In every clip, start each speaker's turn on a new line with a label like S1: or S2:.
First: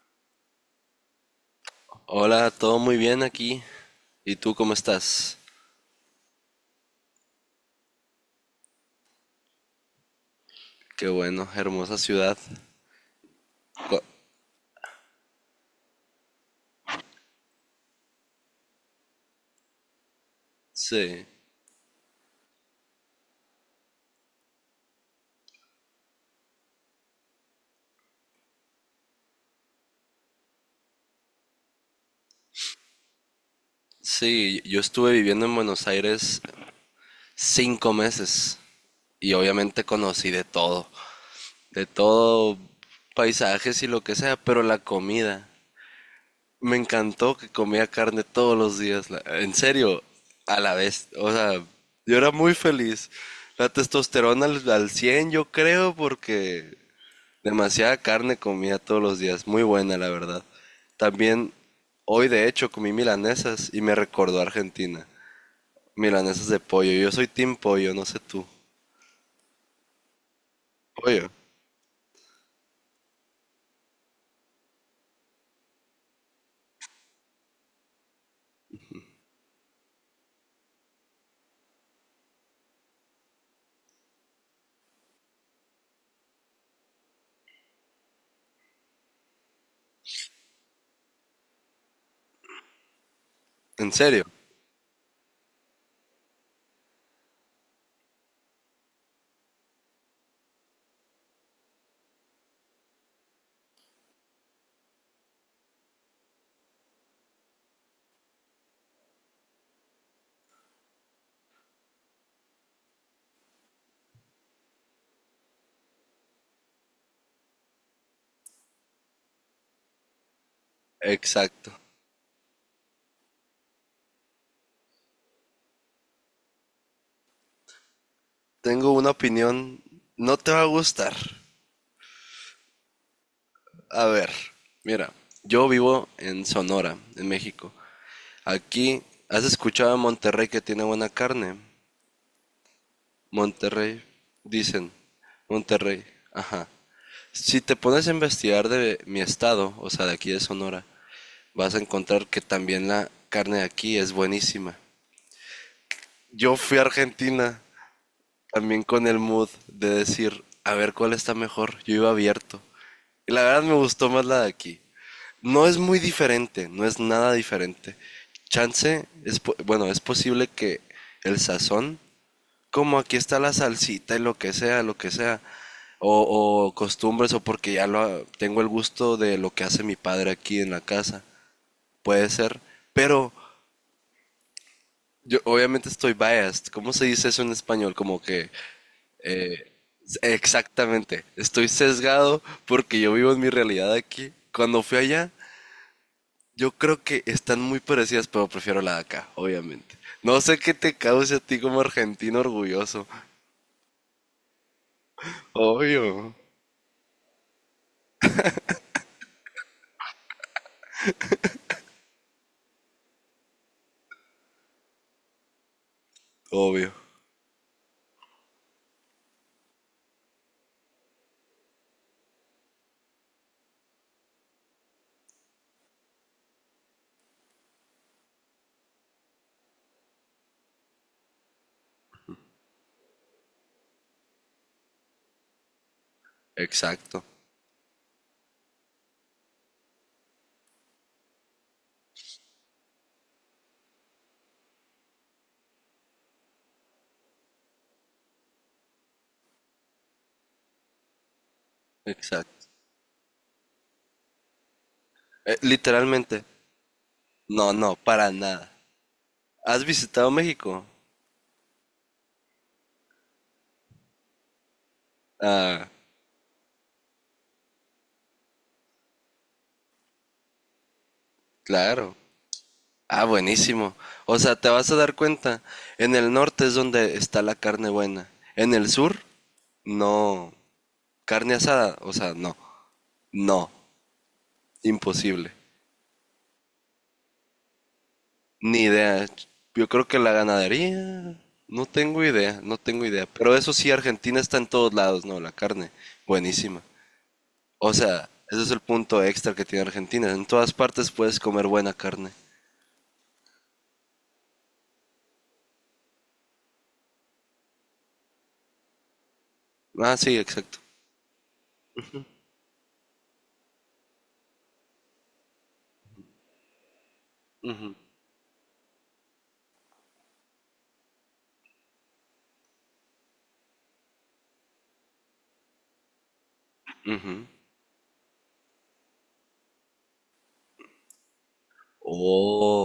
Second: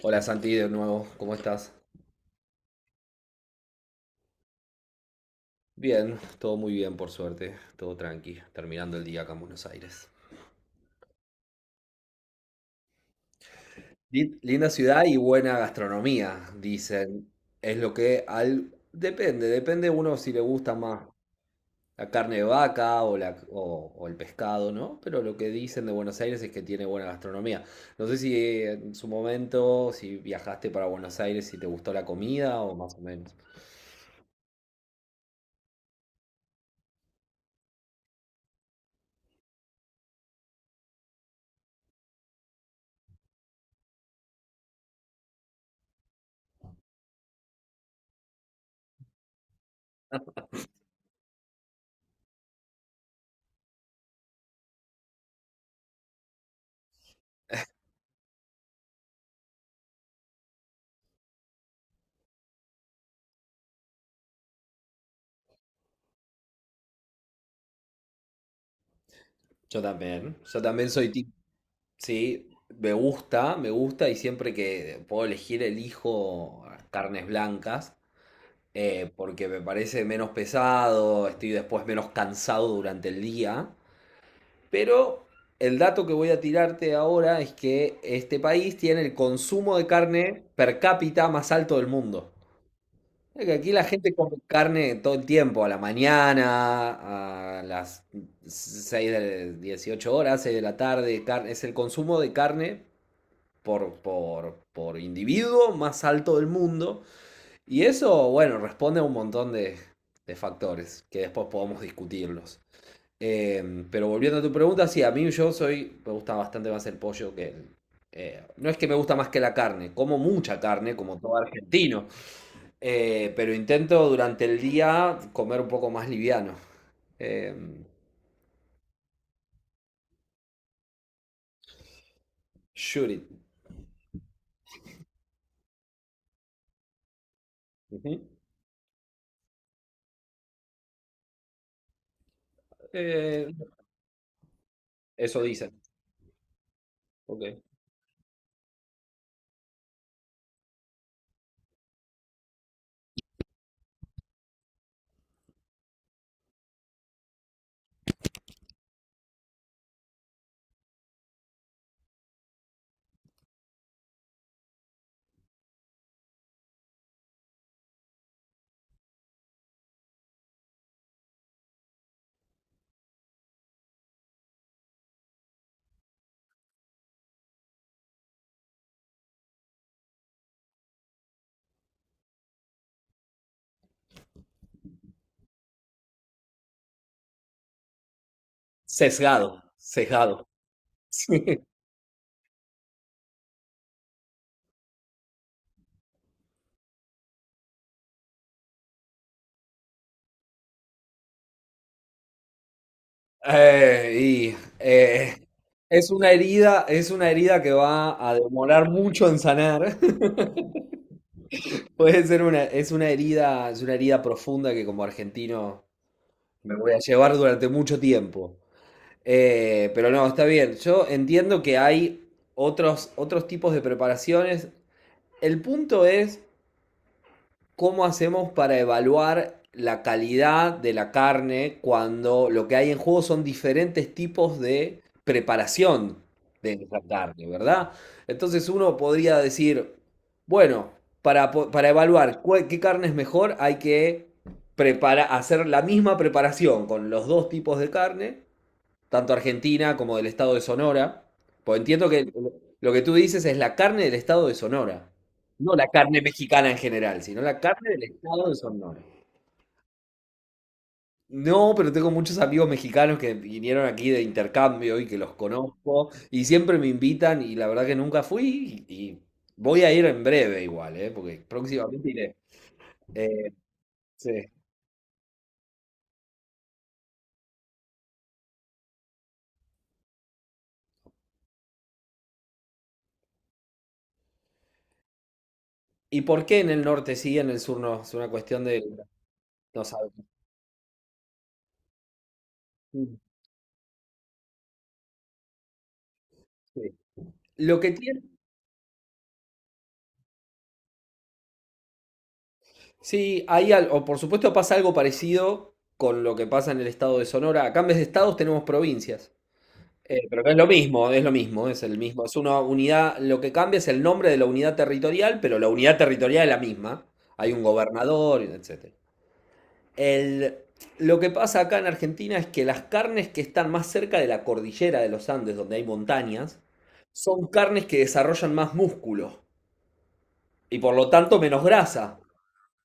S1: Hola Santi, de nuevo, ¿cómo estás?
S2: Hola, todo muy bien aquí. ¿Y tú cómo estás?
S1: Bien, todo muy bien por suerte, todo tranqui, terminando el día acá en Buenos Aires.
S2: Qué bueno, hermosa ciudad. Cu-
S1: Linda ciudad y buena gastronomía, dicen. Es lo que al... Depende, depende uno si le gusta más
S2: Sí,
S1: la carne de vaca o el pescado, ¿no? Pero lo que dicen de Buenos Aires es que tiene buena gastronomía. No sé si en su momento, si viajaste para Buenos Aires, si te gustó la comida o más o menos.
S2: sí, yo estuve viviendo en Buenos Aires cinco meses y obviamente conocí de todo, paisajes y lo que sea, pero la comida. Me encantó que comía carne todos los días, en serio, a la vez. O sea, yo era muy feliz. La testosterona al 100, yo creo, porque demasiada carne comía todos los días, muy buena la verdad. También hoy de hecho comí milanesas y me recordó a Argentina. Milanesas de pollo, yo soy team pollo, no sé tú.
S1: Yo también soy
S2: Pollo,
S1: sí, me gusta y siempre que puedo elegir elijo carnes blancas porque me parece menos pesado, estoy después menos cansado durante el día. Pero el dato que voy a tirarte ahora es que este país tiene el consumo de carne per cápita más alto del mundo. Es que aquí la
S2: ¿en
S1: gente
S2: serio?
S1: come carne todo el tiempo, a la mañana, a las 6 de 18 horas, 6 de la tarde, es el consumo de carne por individuo más alto del mundo. Y eso, bueno, responde a un montón de factores que después podemos discutirlos. Pero volviendo a tu pregunta, sí, a mí me gusta bastante más el pollo No es que me gusta más que la carne, como mucha carne, como todo
S2: Exacto.
S1: argentino, pero intento durante el día comer un poco más liviano. Eh,
S2: Tengo una opinión, no te va a gustar.
S1: shoot it.
S2: A ver, mira, yo vivo en Sonora, en México.
S1: Ujú.
S2: Aquí, ¿has escuchado de Monterrey que tiene buena carne?
S1: Eh,
S2: Monterrey, dicen.
S1: eso dicen.
S2: Monterrey, ajá.
S1: Ok.
S2: Si te pones a investigar de mi estado, o sea, de aquí de Sonora, vas a encontrar que también la carne de aquí es buenísima. Yo fui a Argentina también con el mood de decir, a ver cuál está mejor. Yo iba abierto. Y la verdad me gustó más la de aquí. No es muy diferente, no es nada diferente. Chance, es, bueno, es posible que el sazón como aquí está la salsita y lo que sea, lo que sea. O costumbres o porque ya lo, tengo el gusto de lo que hace mi padre aquí en la casa. Puede ser. Pero yo obviamente estoy biased. ¿Cómo se dice eso en español? Como que...
S1: Sesgado,
S2: eh,
S1: sesgado.
S2: exactamente. Estoy sesgado porque yo vivo en mi realidad aquí. Cuando fui allá, yo creo que están muy parecidas, pero prefiero la de acá, obviamente. No sé qué te cause a ti como argentino orgulloso.
S1: Eh, y, eh, es una
S2: Obvio,
S1: herida, es una herida que va a demorar mucho en sanar. Es una herida profunda que como argentino me voy
S2: obvio.
S1: a llevar durante mucho tiempo. Pero no, está bien. Yo entiendo que hay otros tipos de preparaciones. El punto es ¿cómo hacemos para evaluar la calidad de la carne cuando lo que hay en juego son diferentes tipos de preparación de esa
S2: Exacto,
S1: carne, ¿verdad? Entonces uno podría decir, bueno, para, para evaluar qué carne es mejor, hay que hacer la misma preparación con los dos tipos de carne tanto argentina como del estado de Sonora. Pues entiendo que
S2: exacto.
S1: lo que tú dices es la carne del estado de Sonora, no la carne
S2: Literalmente,
S1: mexicana en general, sino la
S2: no,
S1: carne
S2: no,
S1: del
S2: para
S1: estado de
S2: nada.
S1: Sonora.
S2: ¿Has visitado México?
S1: No, pero tengo muchos amigos mexicanos que vinieron aquí de intercambio y que los
S2: Ah,
S1: conozco y siempre me invitan y la verdad que nunca fui y voy a ir en breve igual, ¿eh? Porque próximamente
S2: claro.
S1: iré.
S2: Ah,
S1: Eh,
S2: buenísimo.
S1: sí.
S2: O sea, te vas a dar cuenta, en el norte es donde está la carne buena. En el sur, no. Carne asada, o sea, no. No, imposible.
S1: ¿Y por qué en el norte sí, en el sur no? Es una cuestión de...
S2: Ni idea.
S1: No
S2: Yo creo
S1: sabes.
S2: que la ganadería, no tengo idea, no tengo
S1: Sí.
S2: idea. Pero eso sí, Argentina está en todos lados, ¿no? La carne, buenísima.
S1: Sí. Lo que
S2: O
S1: tiene...
S2: sea, ese es el punto extra que tiene Argentina. En todas partes puedes comer buena carne.
S1: Sí, ahí o por supuesto pasa algo parecido con lo que pasa en el estado de Sonora. Acá en vez de estados tenemos provincias.
S2: Ah,
S1: Eh,
S2: sí,
S1: pero no es lo
S2: exacto.
S1: mismo, es lo mismo, es el mismo. Es una unidad, lo que cambia es el nombre de la unidad territorial, pero la unidad territorial es la misma. Hay un gobernador, etcétera. El- lo que pasa acá en Argentina es que las carnes que están más cerca de la cordillera de los Andes, donde hay montañas, son
S2: Ujú.
S1: carnes que desarrollan más músculo y por lo tanto menos grasa.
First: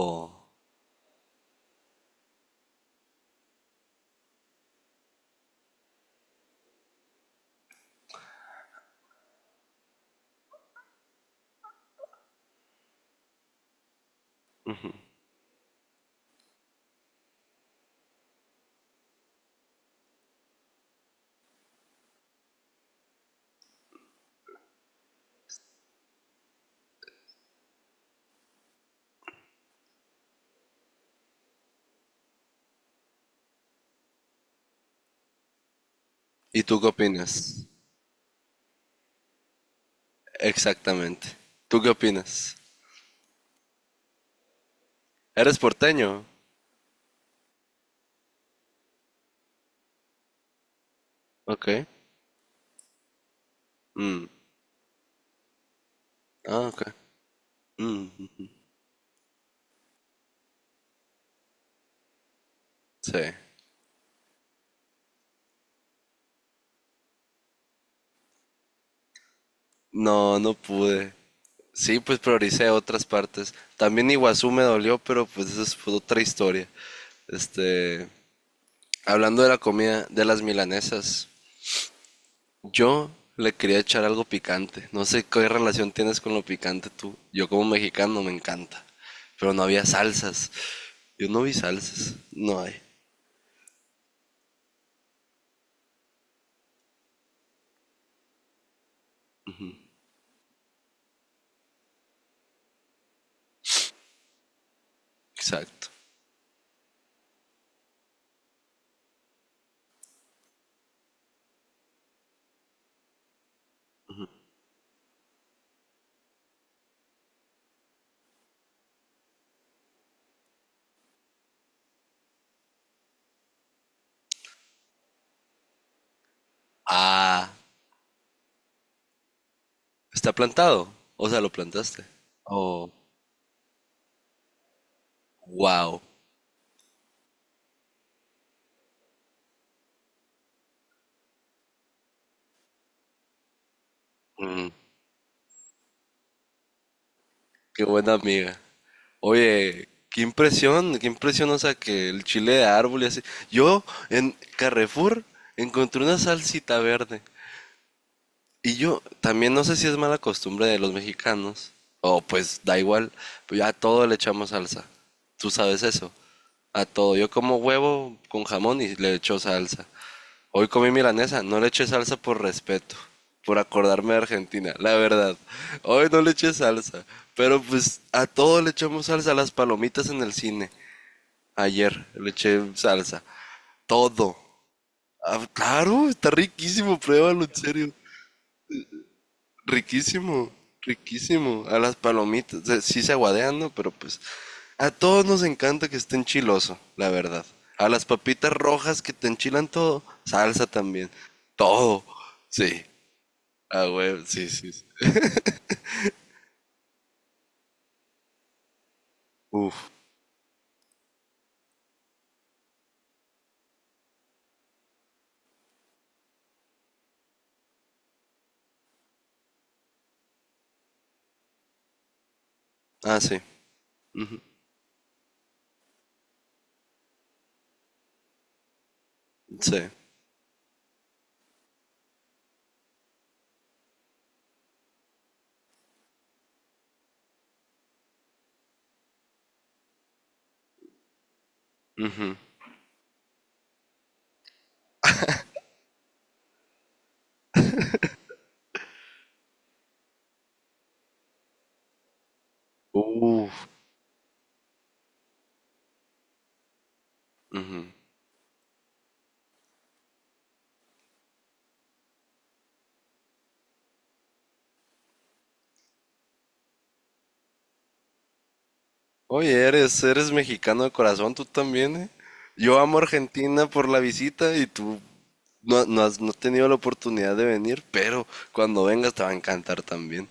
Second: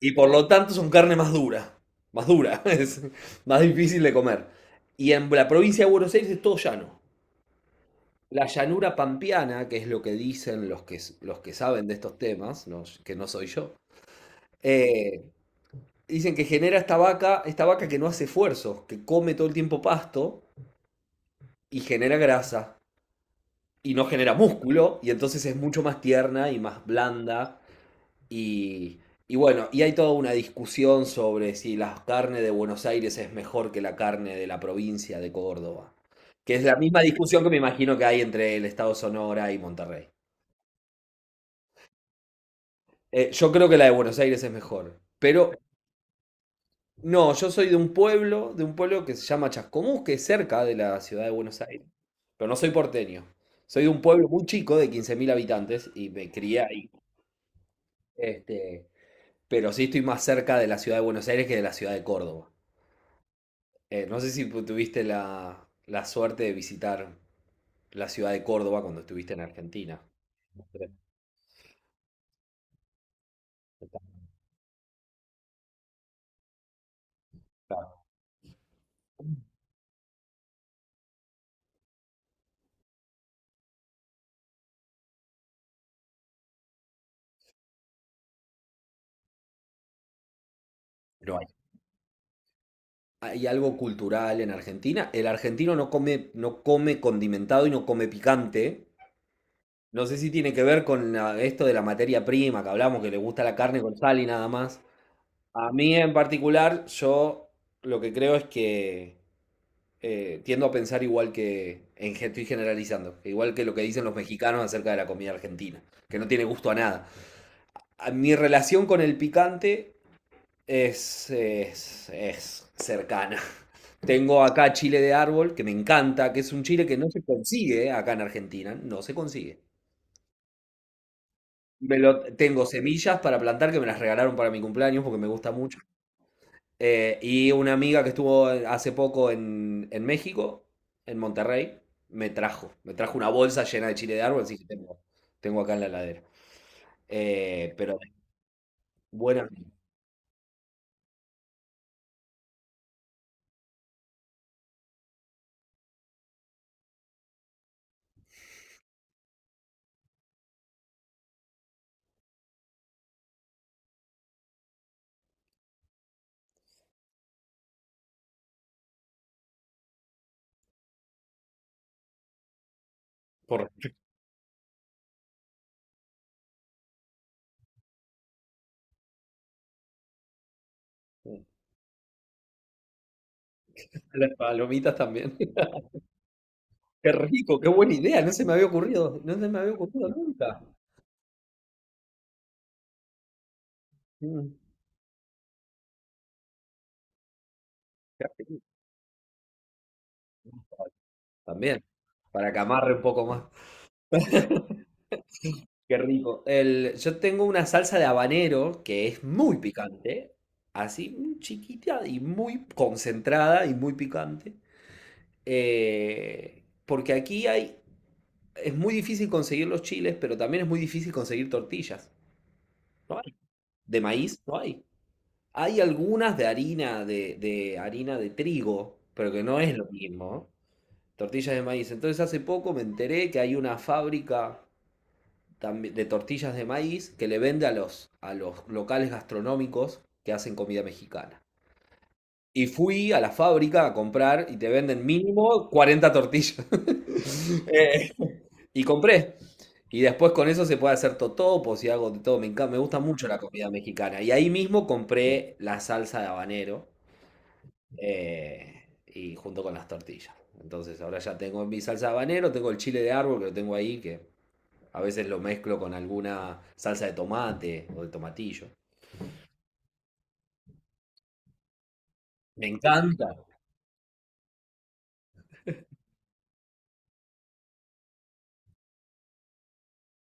S1: Y por lo tanto son carne más dura, es más difícil de comer. Y en la provincia de Buenos Aires es todo llano. La llanura pampeana, que es lo que dicen los que saben de estos temas, que no soy yo, eh, dicen que genera esta vaca que no hace esfuerzos, que come todo el tiempo pasto y genera grasa y no genera músculo y entonces es mucho más tierna y más blanda. Y, y bueno, y hay toda una discusión sobre si la carne de Buenos Aires es mejor que la carne de la provincia de Córdoba, que
S2: ¿Y
S1: es la
S2: tú qué
S1: misma discusión que me
S2: opinas?
S1: imagino que hay entre el estado Sonora y Monterrey.
S2: Exactamente. ¿Tú qué opinas?
S1: Yo creo que la de Buenos Aires es mejor, pero
S2: ¿Eres porteño?
S1: no, yo soy de un pueblo que se llama Chascomús, que es cerca de la ciudad de Buenos
S2: Ok.
S1: Aires, pero no soy porteño. Soy de un
S2: Mm.
S1: pueblo muy chico de 15.000 habitantes y me crié
S2: Ah, ok.
S1: ahí.
S2: Mm,
S1: Este, pero sí estoy más cerca de la ciudad de Buenos Aires que de la ciudad de Córdoba.
S2: sí.
S1: No sé si tuviste la suerte de visitar la ciudad de Córdoba cuando estuviste en Argentina.
S2: No, no pude. Sí, pues prioricé otras partes. También Iguazú me dolió, pero pues eso es otra historia.
S1: Claro.
S2: Este, hablando de la comida, de las milanesas. Yo le quería echar algo picante. No sé qué relación tienes con lo picante tú. Yo como mexicano me encanta. Pero no había salsas. Yo
S1: No
S2: no
S1: hay.
S2: vi salsas. No hay.
S1: Hay algo cultural en Argentina. El argentino no come, no come condimentado y no come picante. No sé si tiene que ver con esto de la materia prima que hablamos, que le gusta la carne con sal y nada más. A
S2: Exacto.
S1: mí en particular, yo lo que creo es que tiendo a pensar igual que, estoy generalizando, igual que lo que dicen los mexicanos acerca de la comida argentina, que no tiene gusto a nada. Mi relación con el picante es cercana. Tengo acá chile de árbol, que me encanta, que es un chile que no se
S2: Ah,
S1: consigue acá en Argentina, no se consigue.
S2: está plantado. O sea, lo
S1: Me
S2: plantaste.
S1: lo, tengo
S2: Oh,
S1: semillas para plantar que me las regalaron para mi cumpleaños porque me gusta mucho.
S2: wow.
S1: Y una amiga que estuvo hace poco en, México, en Monterrey, me trajo una bolsa llena de chile de árbol, así que
S2: Mm,
S1: tengo acá en la heladera. Eh,
S2: qué
S1: pero
S2: buena amiga.
S1: bueno,
S2: Oye, qué impresión, o sea, que el chile de árbol y así. Yo en Carrefour encontré una salsita verde. Y yo también no sé si es mala costumbre de los mexicanos, o pues da igual, pero ya a todo le echamos salsa. Tú sabes eso. A todo. Yo como huevo con jamón y le echo salsa. Hoy comí milanesa, no le eché salsa por respeto, por
S1: por
S2: acordarme de Argentina, la verdad. Hoy no le eché salsa, pero pues a todo le echamos salsa, las palomitas en el cine. Ayer le eché salsa.
S1: las
S2: Todo.
S1: palomitas también.
S2: Ah, claro, está riquísimo,
S1: Qué
S2: pruébalo, en
S1: rico, qué
S2: serio.
S1: buena idea, no se me había ocurrido, no se me había ocurrido
S2: Riquísimo,
S1: nunca.
S2: riquísimo. A las palomitas, sí se aguadean, ¿no? Pero pues
S1: Mm,
S2: a todos nos encanta que estén chiloso, la verdad. A las
S1: qué
S2: papitas
S1: rico.
S2: rojas que te enchilan todo, salsa también.
S1: También,
S2: Todo.
S1: para que
S2: Sí.
S1: amarre un poco más.
S2: Ah, güey, sí, sí. Sí.
S1: Qué rico. El, yo tengo una salsa de habanero que es muy
S2: Uf.
S1: picante, así muy chiquita y muy concentrada y muy picante. Porque aquí es muy difícil conseguir los chiles, pero también es muy difícil conseguir tortillas. No
S2: Ah,
S1: hay.
S2: sí.
S1: De maíz no hay. Hay algunas de harina de harina de trigo, pero que no es
S2: Sí.
S1: lo mismo. Tortillas de maíz. Entonces hace poco me enteré que hay una fábrica de tortillas de maíz que le vende a los locales gastronómicos que hacen comida mexicana. Y fui a la fábrica a comprar y te venden mínimo 40 tortillas. Eh, y compré. Y después con eso se puede hacer totopos y hago de todo. Me encanta, me gusta mucho la
S2: Uf.
S1: comida mexicana. Y ahí mismo compré la salsa de habanero y junto con las tortillas. Entonces ahora ya tengo mi salsa de habanero, tengo el chile de árbol que lo tengo ahí, que a veces lo mezclo con alguna salsa de tomate o de tomatillo.
S2: Oye, eres mexicano de corazón, tú también, ¿eh?
S1: Me
S2: Yo amo
S1: encanta.
S2: Argentina por la visita y tú no, no has tenido la oportunidad de venir, pero cuando vengas te va a encantar también.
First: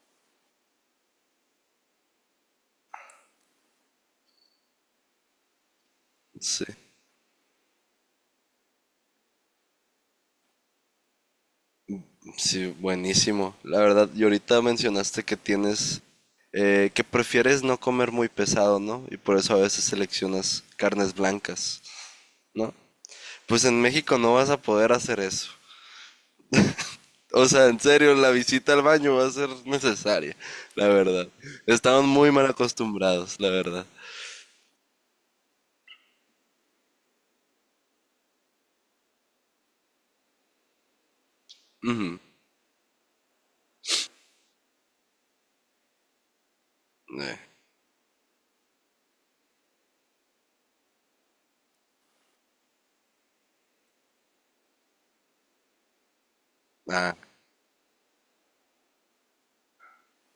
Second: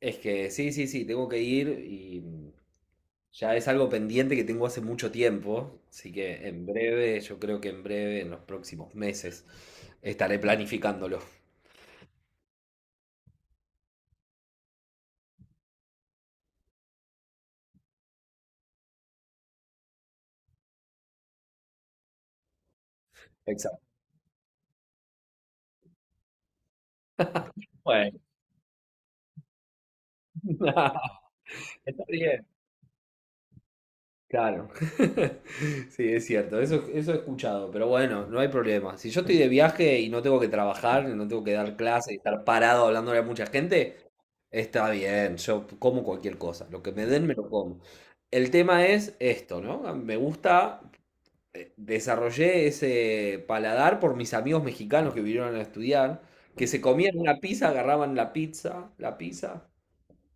S1: Es que sí, sí, sí, tengo que ir y ya es algo pendiente que tengo hace mucho tiempo, así que
S2: Sí.
S1: en breve, yo creo que en breve, en los próximos meses, estaré planificándolo.
S2: Sí, buenísimo. La verdad, y ahorita mencionaste que tienes, que prefieres no comer muy pesado, ¿no? Y por eso a veces seleccionas carnes blancas, ¿no? Pues
S1: Exacto.
S2: en México no vas a poder hacer eso. O sea, en serio,
S1: Bueno,
S2: la visita al baño va a ser necesaria, la verdad.
S1: está
S2: Estamos muy
S1: bien.
S2: mal acostumbrados, la verdad.
S1: Claro. Sí, es cierto, eso he escuchado, pero bueno, no hay problema. Si yo estoy de viaje y no tengo que trabajar, no tengo que dar clase y
S2: Ujú.
S1: estar parado hablándole a mucha gente, está bien, yo como cualquier cosa, lo que me den me
S2: Eh,
S1: lo como. El tema es esto, ¿no? Me gusta, desarrollé ese paladar por mis amigos mexicanos que vinieron a estudiar, que se
S2: ah,
S1: comían una pizza, agarraban la pizza,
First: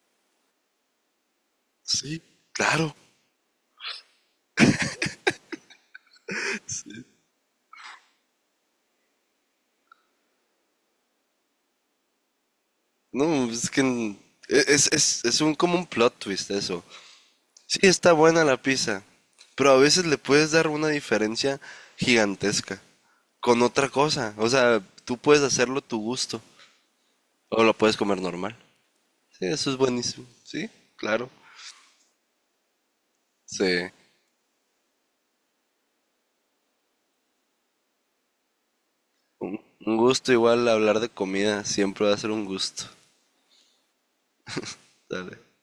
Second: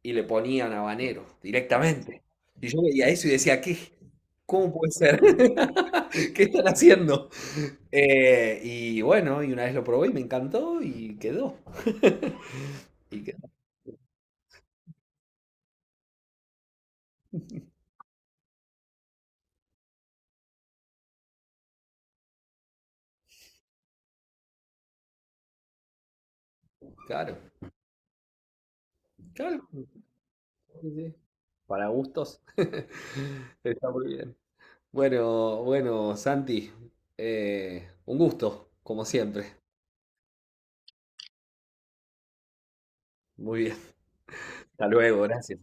S1: y le ponían habanero directamente.
S2: sí,
S1: Y yo
S2: claro.
S1: veía eso y decía, ¿qué? ¿Cómo puede ser? ¿Qué están haciendo? Y bueno, y una vez lo probé y me encantó y quedó. Y quedó,
S2: No, es que es, un como un plot twist eso. Sí, está buena la pizza, pero a veces le puedes dar una diferencia gigantesca con otra cosa. O sea, tú puedes hacerlo a tu gusto
S1: claro.
S2: o lo puedes comer normal. Sí,
S1: Claro.
S2: eso es buenísimo. Sí,
S1: Sí, sí.
S2: claro.
S1: Para gustos.
S2: Sí.
S1: Está muy bien. Bueno, bueno, Santi, un gusto, como siempre.
S2: Un gusto igual hablar de comida, siempre va a ser un gusto.
S1: Muy bien. Hasta luego,
S2: Dale.
S1: gracias.